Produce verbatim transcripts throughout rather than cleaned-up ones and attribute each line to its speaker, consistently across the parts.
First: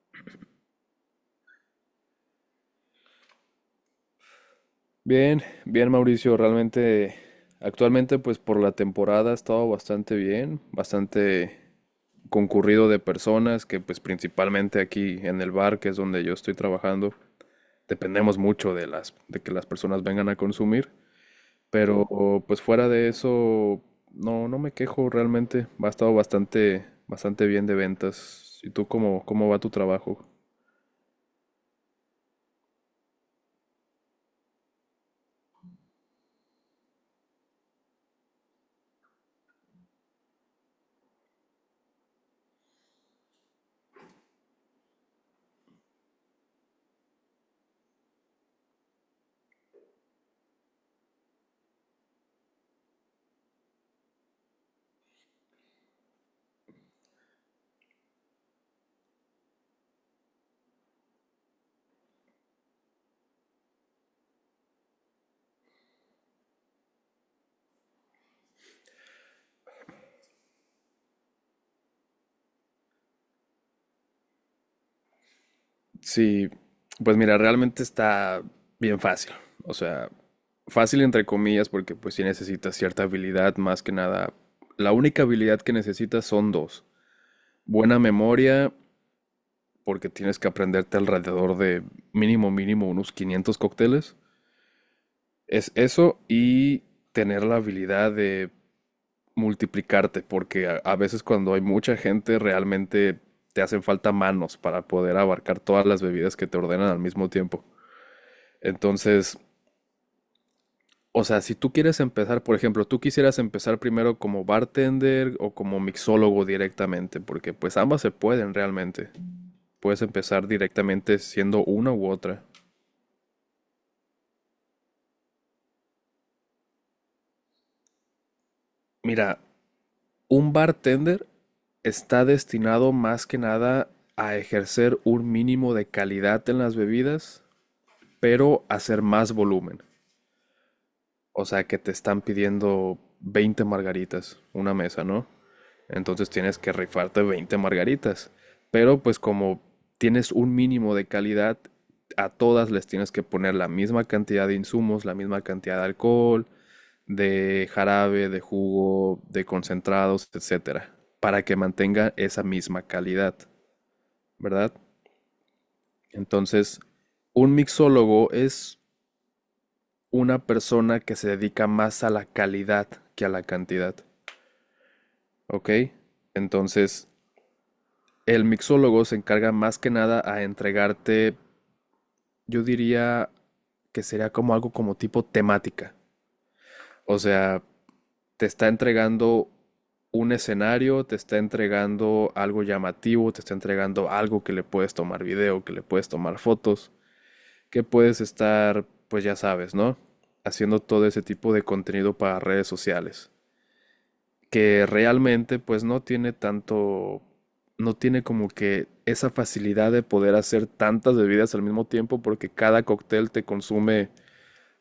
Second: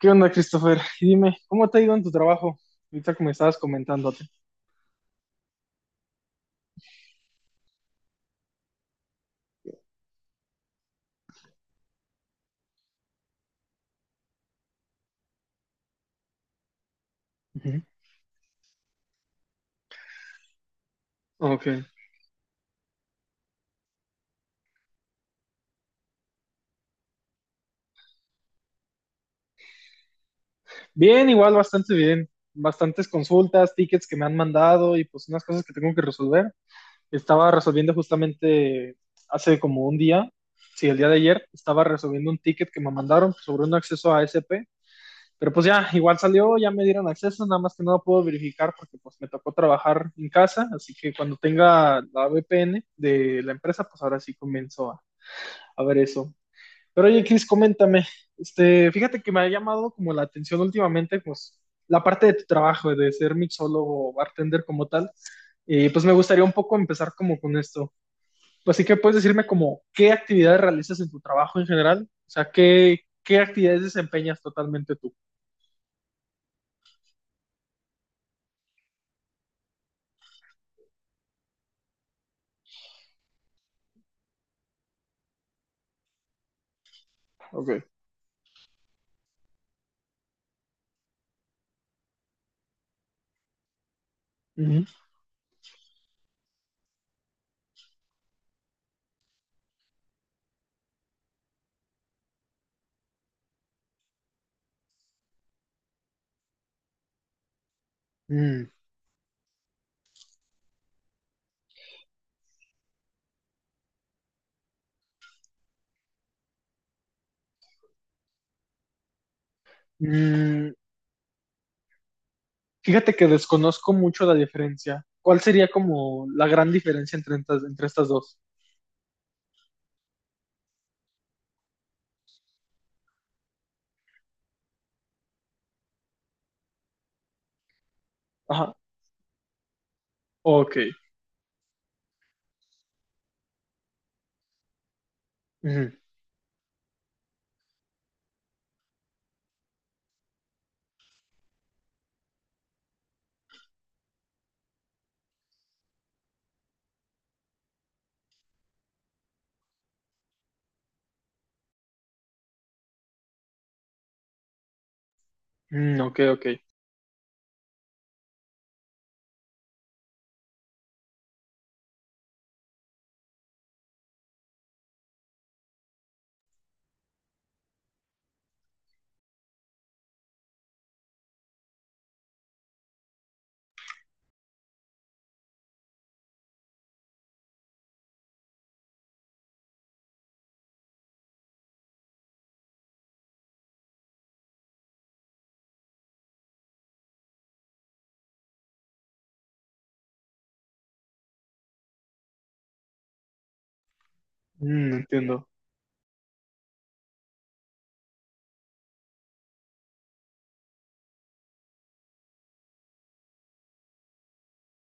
Speaker 1: ¿Qué onda, Christopher? Y Dime, ¿cómo te ha ido en tu trabajo? Ahorita que me estabas comentándote.
Speaker 2: Bien, bien Mauricio, realmente actualmente pues por la temporada ha estado bastante bien, bastante concurrido de personas que pues principalmente aquí en el bar, que es donde yo estoy trabajando,
Speaker 1: Ujú.
Speaker 2: dependemos mucho de las de que las personas vengan a consumir,
Speaker 1: Ok.
Speaker 2: pero, ujú, pues fuera de eso no no me quejo realmente, ha estado bastante bastante bien de ventas. ¿Y tú cómo cómo va tu trabajo?
Speaker 1: Bien, igual, bastante bien. Bastantes consultas, tickets que me han mandado y pues unas cosas que tengo que resolver. Estaba resolviendo justamente hace como un día, sí, el día de ayer, estaba resolviendo un ticket que me mandaron sobre un acceso a ASP. Pero pues ya, igual salió, ya me dieron acceso, nada más que no lo puedo verificar porque pues me tocó trabajar en casa, así que cuando tenga la V P N de la empresa, pues ahora sí comienzo a, a ver eso. Pero oye, Cris, coméntame, este, fíjate que me ha llamado como la atención últimamente, pues, la parte de tu trabajo, de ser mixólogo o bartender como tal, y pues me gustaría un poco empezar como con esto. Pues sí que puedes decirme como, ¿qué actividades realizas en tu trabajo en general? O sea, ¿qué, qué actividades desempeñas totalmente tú?
Speaker 2: Sí, pues mira, realmente está bien fácil. O sea, fácil entre comillas porque pues sí necesitas cierta habilidad, más que nada. La única habilidad que necesitas son dos.
Speaker 1: Ok.
Speaker 2: Buena memoria, porque tienes que aprenderte alrededor de mínimo, mínimo unos quinientos cócteles.
Speaker 1: Ujú.
Speaker 2: Es eso y tener la habilidad de multiplicarte, porque a, a veces cuando hay mucha gente realmente te hacen falta manos para poder abarcar todas las bebidas que te ordenan al mismo tiempo.
Speaker 1: Mm,
Speaker 2: Entonces, o sea, si tú quieres empezar, por ejemplo, tú quisieras empezar primero como bartender o como mixólogo directamente, porque pues ambas se pueden realmente. Puedes empezar
Speaker 1: mm,
Speaker 2: directamente siendo una u otra.
Speaker 1: fíjate que desconozco mucho la diferencia. ¿Cuál sería como la gran diferencia entre, estas- entre estas dos?
Speaker 2: Mira, un bartender está destinado más que nada a ejercer un mínimo de calidad en las bebidas, pero
Speaker 1: Ajá.
Speaker 2: hacer más volumen.
Speaker 1: Ok.
Speaker 2: O sea, que te están pidiendo veinte margaritas, una mesa, ¿no?
Speaker 1: Ujú.
Speaker 2: Entonces tienes que rifarte veinte margaritas. Pero pues como tienes un mínimo de calidad, a todas les tienes que poner la misma cantidad de insumos, la misma cantidad de alcohol, de jarabe, de jugo, de concentrados, etcétera, para que mantenga esa misma calidad, ¿verdad?
Speaker 1: Mm, ok, ok.
Speaker 2: Entonces, un mixólogo es una persona que se dedica más a la calidad que a la cantidad, ¿ok? Entonces, el mixólogo se encarga más que nada a entregarte, yo diría que sería como algo como tipo temática. O sea, te está entregando un escenario, te está entregando algo llamativo, te está entregando algo que le puedes tomar video, que le puedes tomar fotos, que puedes estar, pues ya sabes, ¿no? Haciendo todo ese tipo de contenido para redes sociales, que
Speaker 1: Mm, entiendo.
Speaker 2: realmente pues no tiene tanto, no tiene como que esa facilidad de poder hacer tantas bebidas al mismo tiempo porque cada cóctel te consume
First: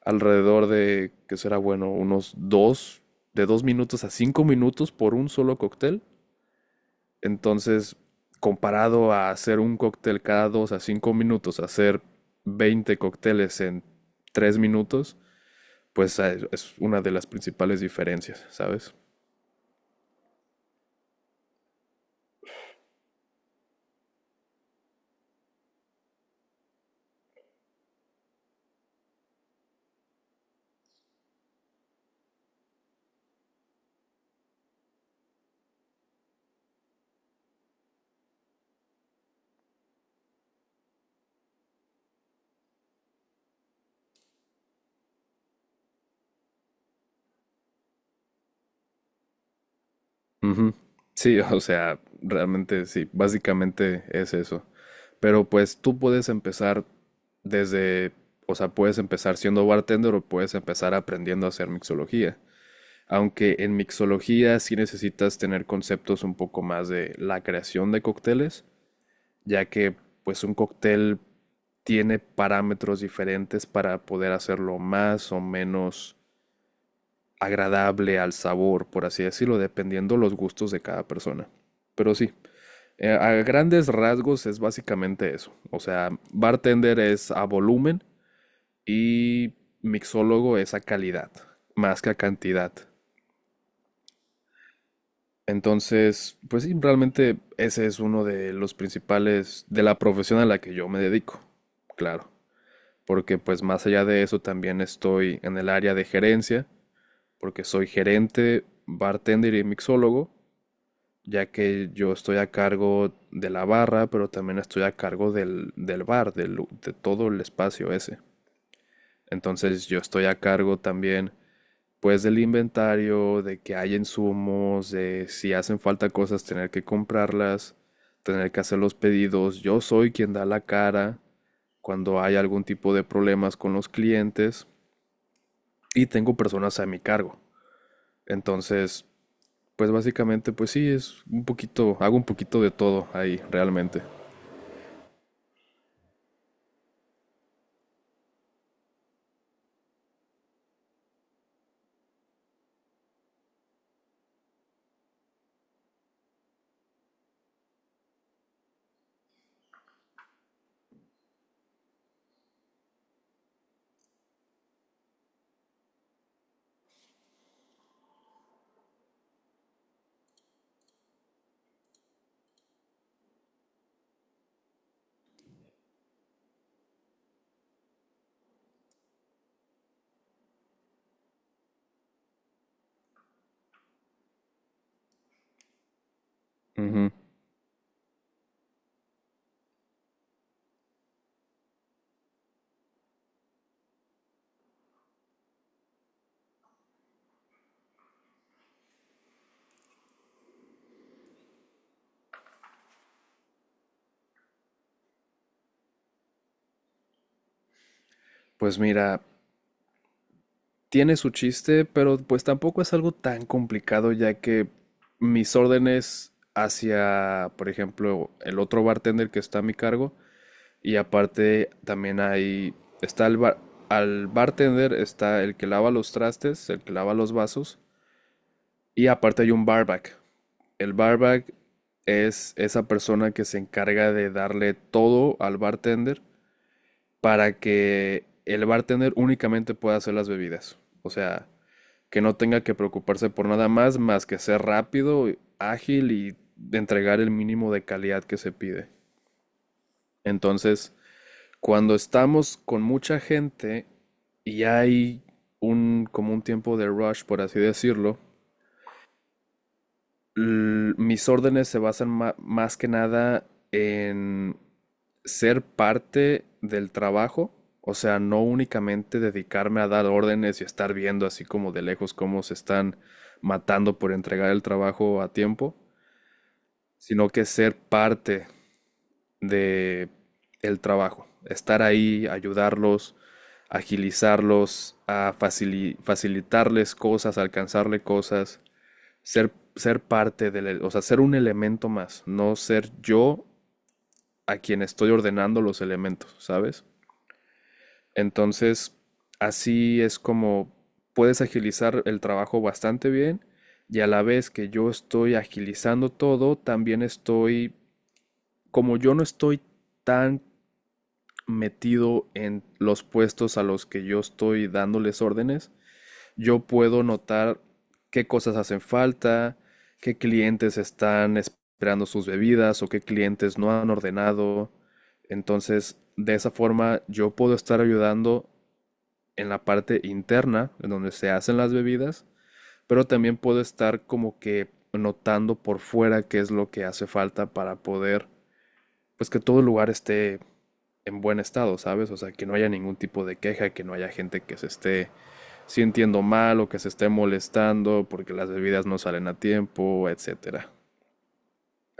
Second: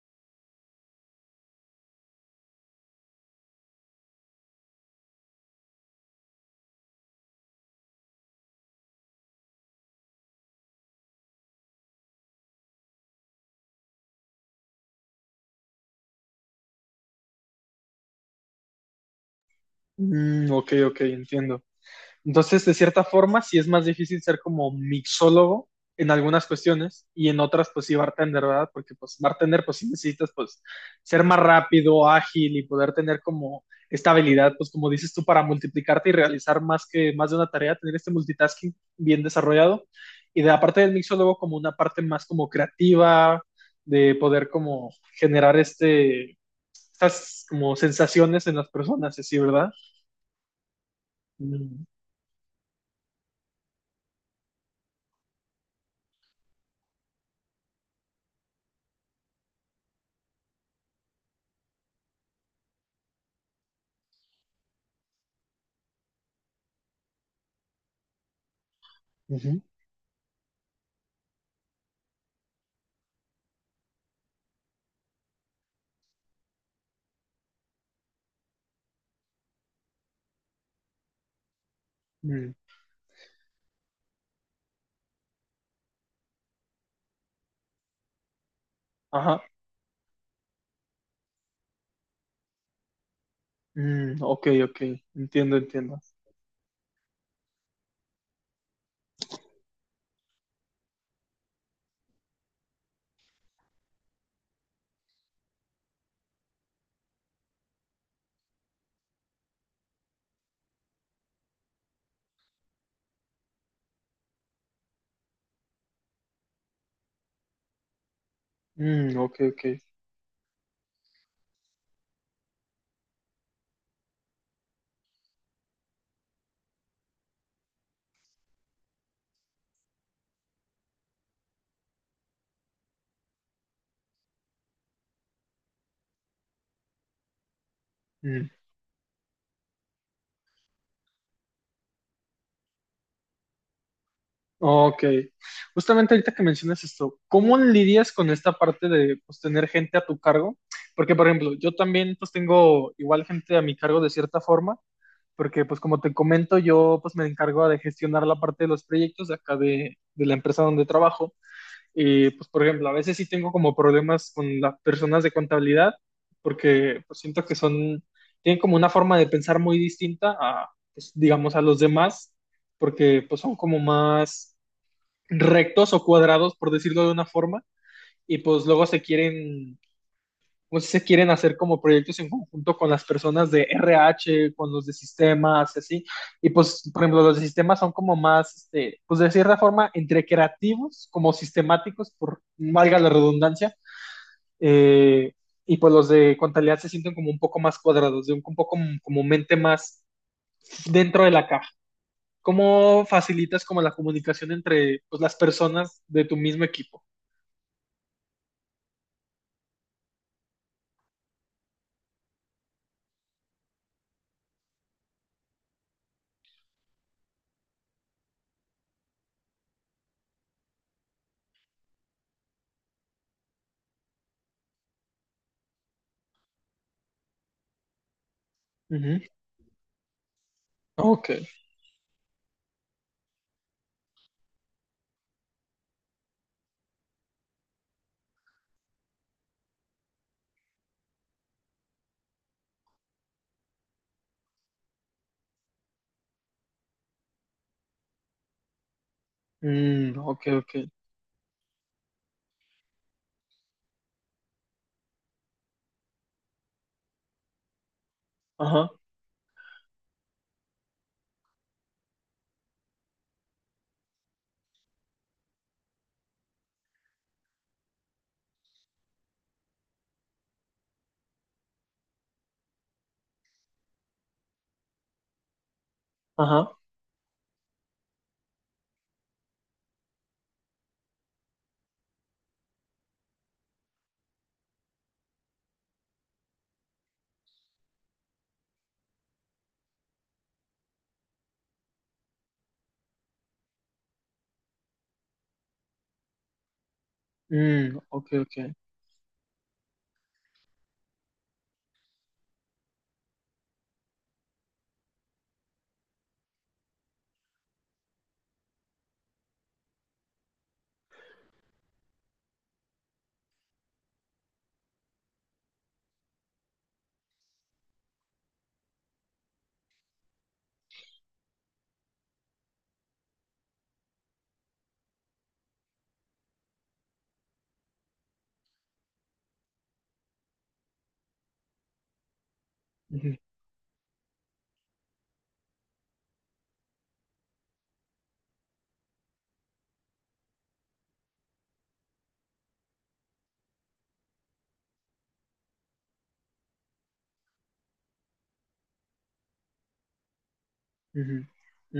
Speaker 2: alrededor de, que será bueno, unos dos, de dos minutos a cinco minutos por un solo cóctel. Entonces, comparado a hacer un cóctel cada dos a cinco minutos, hacer veinte cócteles en tres minutos, pues es una de las principales diferencias, ¿sabes?
Speaker 1: Mm, ok, ok, entiendo. Entonces, de cierta forma, sí es más difícil ser como mixólogo en algunas cuestiones y en otras, pues sí, bartender, ¿verdad? Porque pues bartender, pues sí necesitas, pues, ser más rápido, ágil y poder tener como esta habilidad, pues como dices tú, para multiplicarte y realizar más que más de una tarea, tener este multitasking bien desarrollado. Y de la parte del mixólogo como una parte más como creativa, de poder como generar este estas como sensaciones en las personas, así, ¿verdad?
Speaker 2: Ujú. Sí, o
Speaker 1: Mm,
Speaker 2: sea, realmente sí, básicamente es eso. Pero pues tú puedes empezar desde, o sea, puedes empezar siendo bartender o puedes empezar aprendiendo a hacer mixología. Aunque en mixología sí necesitas tener conceptos un poco más de la creación de cócteles,
Speaker 1: ujú,
Speaker 2: ya que pues un cóctel tiene parámetros diferentes para poder hacerlo más o menos agradable al sabor, por así decirlo, dependiendo los gustos de cada persona. Pero sí,
Speaker 1: mm,
Speaker 2: eh, a grandes rasgos es básicamente eso. O sea, bartender es a volumen
Speaker 1: ajá.
Speaker 2: y mixólogo es a calidad, más que a cantidad.
Speaker 1: Mm, ok, ok. Entiendo, entiendo.
Speaker 2: Entonces, pues sí, realmente ese es uno de los principales de la profesión a la que yo me dedico, claro. Porque pues más allá de eso también estoy en el área de gerencia, porque soy gerente, bartender y mixólogo, ya que yo estoy a cargo de la barra, pero también estoy a cargo del, del bar, del lu- de todo el espacio ese.
Speaker 1: Mm, ok, ok.
Speaker 2: Entonces yo estoy a cargo también, pues, del inventario, de que hay insumos, de si hacen falta cosas, tener que comprarlas, tener que hacer los pedidos. Yo soy quien da la cara cuando hay algún tipo de problemas con los clientes y tengo personas a mi cargo.
Speaker 1: Mm,
Speaker 2: Entonces, pues básicamente, pues sí, es un poquito, hago un poquito de todo ahí realmente.
Speaker 1: ok. Justamente ahorita que mencionas esto, ¿cómo lidias con esta parte de pues, tener gente a tu cargo? Porque, por ejemplo, yo también pues tengo igual gente a mi cargo de cierta forma, porque pues como te comento, yo pues me encargo de gestionar la parte de los proyectos de acá de de la empresa donde trabajo. Y pues, por ejemplo, a veces sí tengo como problemas con las personas de contabilidad porque pues, siento que son, tienen como una forma de pensar muy distinta a, pues, digamos, a los demás, porque pues son como más rectos o cuadrados, por decirlo de una forma, y pues luego se quieren muchos se quieren hacer como proyectos en conjunto con las personas de R H, con los de sistemas, así. Y pues, por
Speaker 2: Ujú.
Speaker 1: ejemplo, los de sistemas son como más, este, pues de cierta forma, entre creativos, como sistemáticos, por valga la redundancia. Eh, y pues los de contabilidad se sienten como un poco más cuadrados, de un, un poco como, como mente más dentro de la caja. ¿Cómo facilitas como la comunicación entre pues, las personas de tu mismo equipo?
Speaker 2: Pues mira, tiene su chiste, pero pues tampoco es algo tan complicado ya que mis órdenes hacia, por ejemplo, el otro bartender que está a mi cargo y aparte también hay, está el bar- al bartender está el que lava los trastes, el que lava los vasos y
Speaker 1: Ujú.
Speaker 2: aparte hay un barback. El
Speaker 1: Ok.
Speaker 2: barback es esa persona que se encarga de darle todo al bartender para que el bartender únicamente pueda hacer las bebidas. O sea, que no tenga que preocuparse por nada más, más que ser rápido, ágil y de entregar el mínimo de calidad que se pide.
Speaker 1: Mm, ok, ok.
Speaker 2: Entonces, cuando estamos con mucha gente y hay un como un tiempo de rush, por así decirlo,
Speaker 1: Ajá,
Speaker 2: l- mis órdenes se basan ma- más que nada en ser parte del trabajo, o sea, no únicamente dedicarme a dar órdenes y estar viendo así como de lejos cómo se están matando por entregar el trabajo a tiempo,
Speaker 1: ajá.
Speaker 2: sino que ser parte de el trabajo, estar ahí, ayudarlos, agilizarlos, a facili- facilitarles cosas, alcanzarle cosas, ser, ser parte del, e, o sea, ser un elemento más, no ser yo a quien estoy ordenando los elementos, ¿sabes?
Speaker 1: Mm, ok, ok.
Speaker 2: Entonces, así es como puedes agilizar el trabajo bastante bien y a la vez que yo estoy agilizando todo, también estoy, como yo no estoy tan metido en los puestos a los que yo estoy dándoles órdenes, yo puedo notar qué cosas hacen falta, qué clientes están esperando sus bebidas o qué clientes no han ordenado. Entonces, de esa forma yo puedo estar ayudando en la parte interna, en donde se hacen las bebidas, pero
Speaker 1: Ujú,
Speaker 2: también puedo estar como que notando por fuera qué es lo que hace falta para poder, pues que todo el lugar esté en buen estado, ¿sabes? O sea, que no haya ningún tipo de queja, que no haya gente que se esté si entiendo mal o que se esté molestando porque las bebidas no salen a tiempo, etcétera.
Speaker 1: ujú.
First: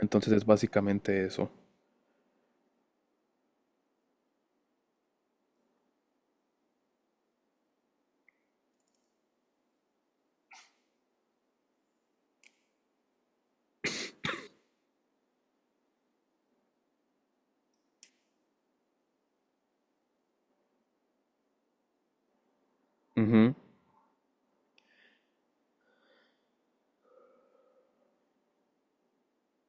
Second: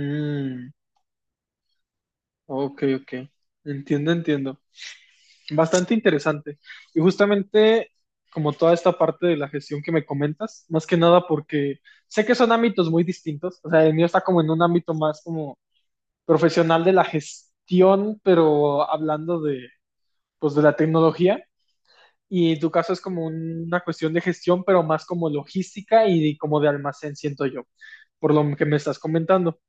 Speaker 2: Entonces es básicamente eso.
Speaker 1: ok, ok. Entiendo, entiendo. Bastante interesante. Y justamente como toda esta parte de la gestión que me comentas, más que nada porque sé que son ámbitos muy distintos. O sea, el mío está como en un ámbito más como profesional de la gestión, pero hablando de, pues, de la tecnología. Y en tu caso es como
Speaker 2: Ujú.
Speaker 1: una cuestión de gestión, pero más como logística y como de almacén, siento yo, por lo que me estás comentando.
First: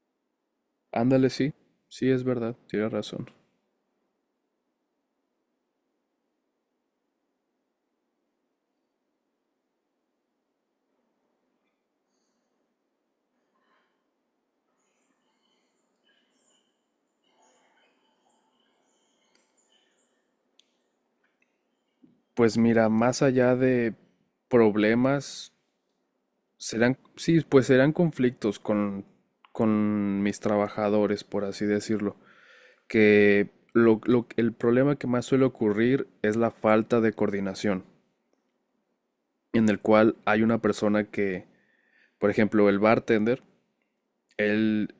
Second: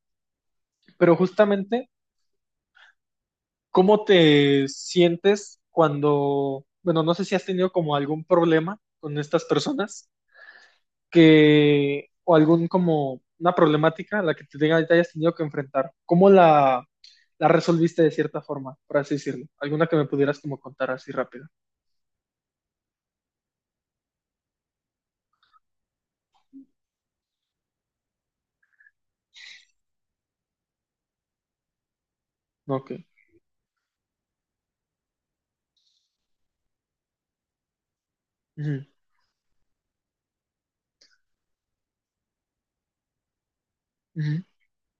Speaker 1: Pero
Speaker 2: Ándale, sí,
Speaker 1: justamente,
Speaker 2: sí es verdad, tienes razón.
Speaker 1: ¿cómo te sientes cuando, bueno, no sé si has tenido como algún problema con estas personas que, o algún como una problemática a la que te, tenga- te hayas tenido que enfrentar? ¿Cómo la, la resolviste de cierta forma, por así decirlo? ¿Alguna que me pudieras como contar así rápido?
Speaker 2: Pues mira, más allá de problemas, serán, sí, pues serán conflictos con, con mis trabajadores, por así decirlo.
Speaker 1: Ok.
Speaker 2: Que lo- lo- el problema que más suele ocurrir es la falta de coordinación,
Speaker 1: Ujú,
Speaker 2: en el cual hay una persona que, por ejemplo, el bartender.
Speaker 1: ujú.
Speaker 2: Él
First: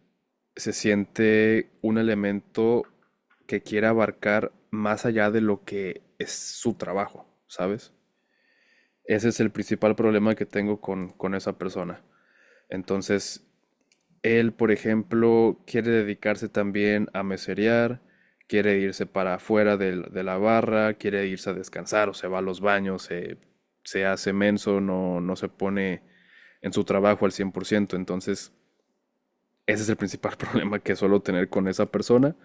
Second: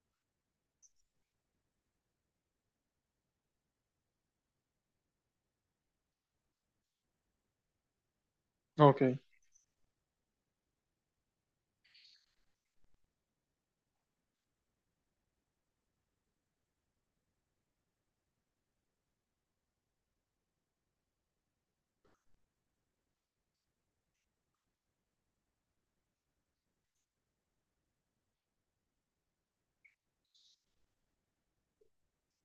Speaker 2: se siente un elemento que quiere abarcar más allá de lo que es su trabajo, ¿sabes?
Speaker 1: Ok.
Speaker 2: Ese es el principal problema que tengo con, con esa persona. Entonces, él, por ejemplo, quiere dedicarse también a meserear, quiere irse para afuera del- de, la barra, quiere irse a descansar, o se va a los baños, se se hace menso, no, no se pone en su trabajo al cien por ciento. Entonces, ese es el principal problema que suelo tener con esa persona.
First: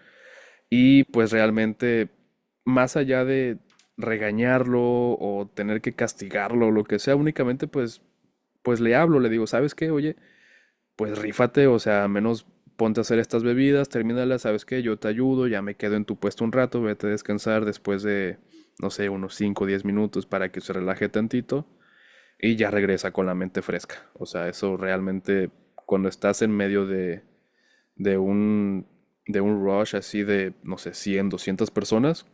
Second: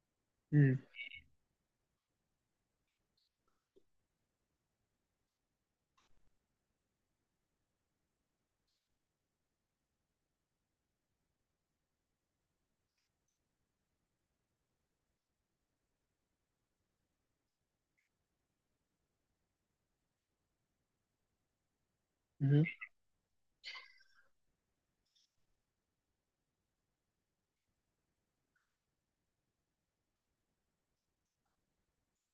Speaker 1: Mm,
Speaker 2: Y pues realmente, más allá de regañarlo o tener que castigarlo o lo que sea, únicamente pues, pues le hablo, le digo, ¿sabes qué? Oye, pues rífate, o sea, al menos ponte a hacer estas bebidas, termínalas. ¿Sabes qué? Yo te ayudo, ya me quedo en tu puesto un rato, vete a descansar después de, no sé, unos cinco o diez minutos para que se relaje tantito y
Speaker 1: ujú,
Speaker 2: ya regresa con la mente fresca. O sea, eso realmente cuando estás en medio de, de un, de un rush así de, no sé, cien doscientas personas,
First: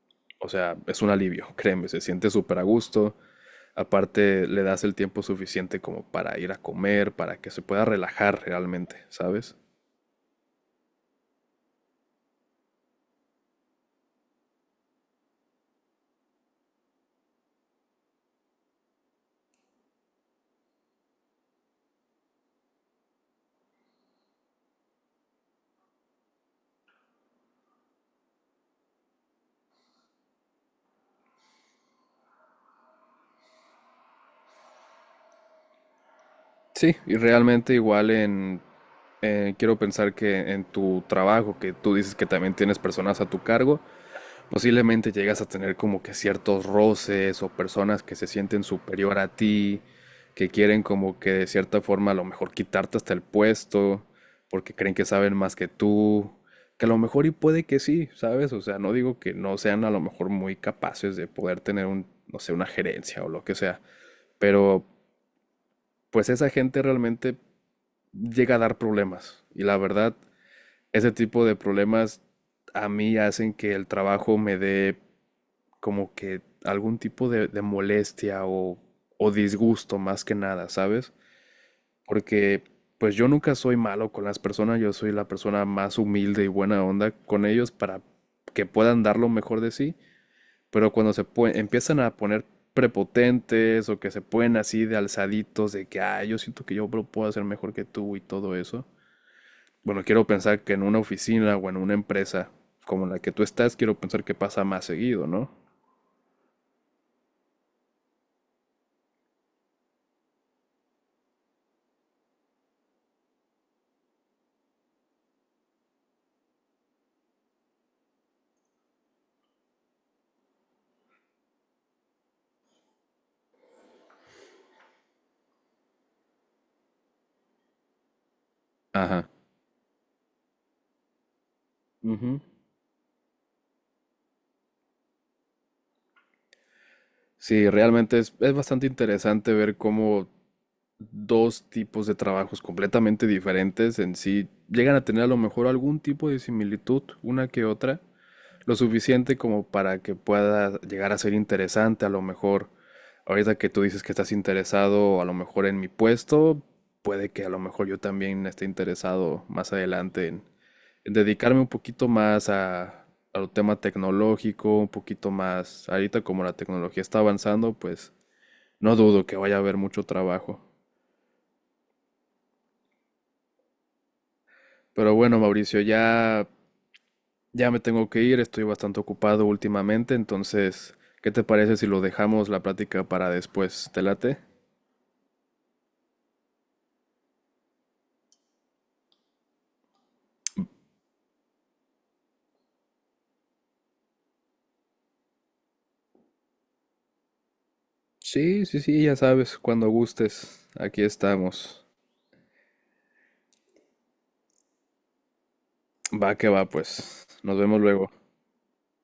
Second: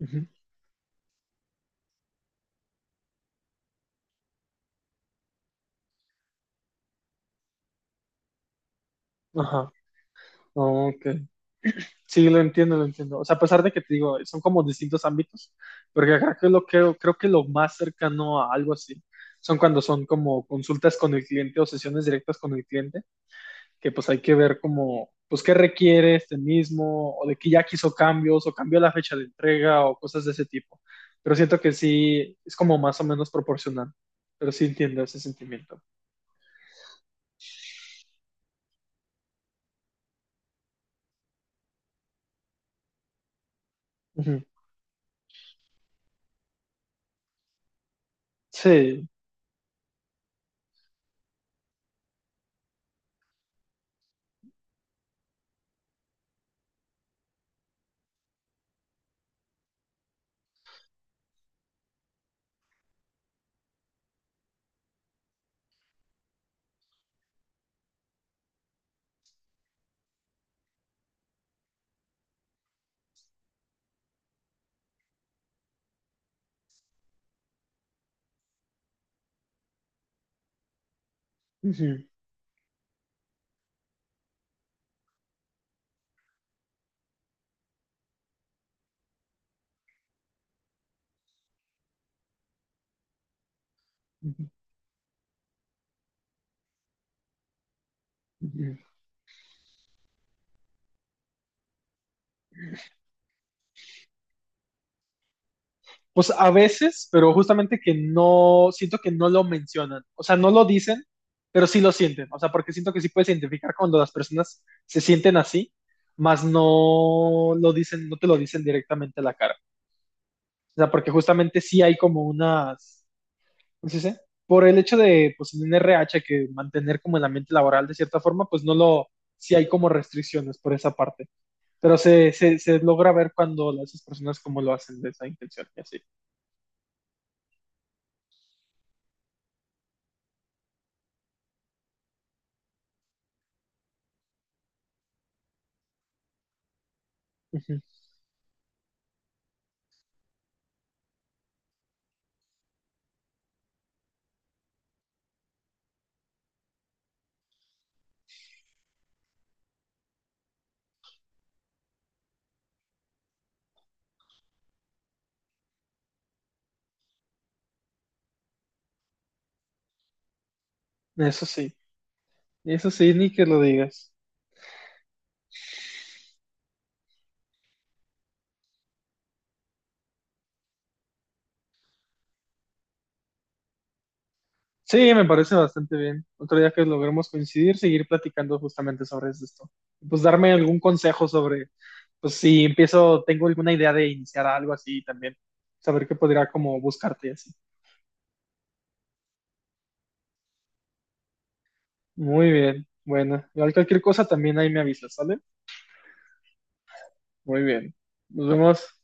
Speaker 1: ujú.
Speaker 2: o sea, es un alivio, créeme, se siente súper a gusto. Aparte, le das el tiempo suficiente como para ir a comer, para que se pueda relajar realmente, ¿sabes?
Speaker 1: Ajá. Ok. Sí, lo entiendo, lo entiendo. O sea, a pesar de que te digo, son como distintos ámbitos, porque creo que lo que creo que lo más cercano a algo así son cuando son como consultas con el cliente o sesiones directas con el cliente, que pues hay que ver como, pues qué requiere este mismo, o de que ya quiso cambios, o cambió la fecha de entrega, o cosas de ese tipo. Pero siento que sí, es como más o menos proporcional, pero sí entiendo ese sentimiento.
Speaker 2: Sí, y realmente igual en, eh, quiero pensar que en tu trabajo, que tú dices que también tienes personas a tu cargo,
Speaker 1: Ujú.
Speaker 2: posiblemente llegas a tener como que ciertos roces o personas que se sienten
Speaker 1: Sí.
Speaker 2: superior a ti, que quieren como que de cierta forma a lo mejor quitarte hasta el puesto, porque creen que saben más que tú, que a lo mejor y puede que sí, ¿sabes? O sea, no digo que no sean a lo mejor muy capaces de poder tener un, no sé, una gerencia o lo que sea, pero pues esa gente realmente llega a dar problemas y la verdad, ese tipo de problemas a mí hacen que el trabajo me dé como que algún tipo de, de molestia o, o disgusto más que nada, ¿sabes?
Speaker 1: Ujú.
Speaker 2: Porque pues yo nunca soy malo con las personas, yo soy la persona más humilde y buena onda con ellos para que puedan dar lo mejor de sí, pero cuando se pue- empiezan a poner prepotentes o que se
Speaker 1: Ujú.
Speaker 2: ponen así de alzaditos de que, ah, yo siento que yo lo puedo hacer mejor que tú y todo
Speaker 1: Ujú.
Speaker 2: eso. Bueno, quiero pensar que en una oficina o en una empresa como la que tú estás, quiero pensar que pasa más seguido, ¿no?
Speaker 1: Pues a veces, pero justamente que no, siento que no lo mencionan, o sea, no lo dicen, pero sí lo sienten, o sea, porque siento que sí puedes identificar cuando las personas se sienten así, más no lo dicen, no te lo dicen directamente a la cara, o sea, porque justamente sí hay como unas, ¿cómo se dice? Por el hecho de, pues en un R H que mantener como el ambiente laboral de cierta forma, pues no lo,
Speaker 2: Ajá.
Speaker 1: sí hay como restricciones por esa parte, pero se,
Speaker 2: Ujú.
Speaker 1: se, se logra ver cuando las personas como lo hacen de esa intención y así.
Speaker 2: Sí, realmente es, es bastante interesante ver cómo dos tipos de trabajos completamente diferentes en sí llegan a tener a lo mejor algún tipo de similitud una que
Speaker 1: Ujú.
Speaker 2: otra, lo suficiente como para que pueda llegar a ser interesante a lo mejor. Ahorita que tú dices que estás interesado a lo mejor en mi puesto, puede que a lo mejor yo también esté interesado más adelante en, en dedicarme un poquito más a, al tema tecnológico, un poquito más, ahorita como la tecnología está avanzando, pues no dudo que vaya a haber mucho trabajo.
Speaker 1: Eso sí. Eso sí, ni que lo digas.
Speaker 2: Pero bueno, Mauricio, ya, ya me tengo que ir, estoy bastante ocupado últimamente, entonces, ¿qué te parece si lo dejamos la plática para después? ¿Te late?
Speaker 1: Sí, me parece bastante bien. Otro día que logremos coincidir, seguir platicando justamente sobre esto. Pues darme algún consejo sobre, pues si empiezo, tengo alguna idea de iniciar algo así también, saber qué podría como buscarte y así.
Speaker 2: Sí, sí, sí, ya sabes, cuando gustes, aquí estamos.
Speaker 1: Muy bien, bueno, igual cualquier cosa también ahí me avisas, ¿sale?
Speaker 2: Va que va, pues. Nos
Speaker 1: Muy
Speaker 2: vemos
Speaker 1: bien,
Speaker 2: luego.
Speaker 1: nos vemos.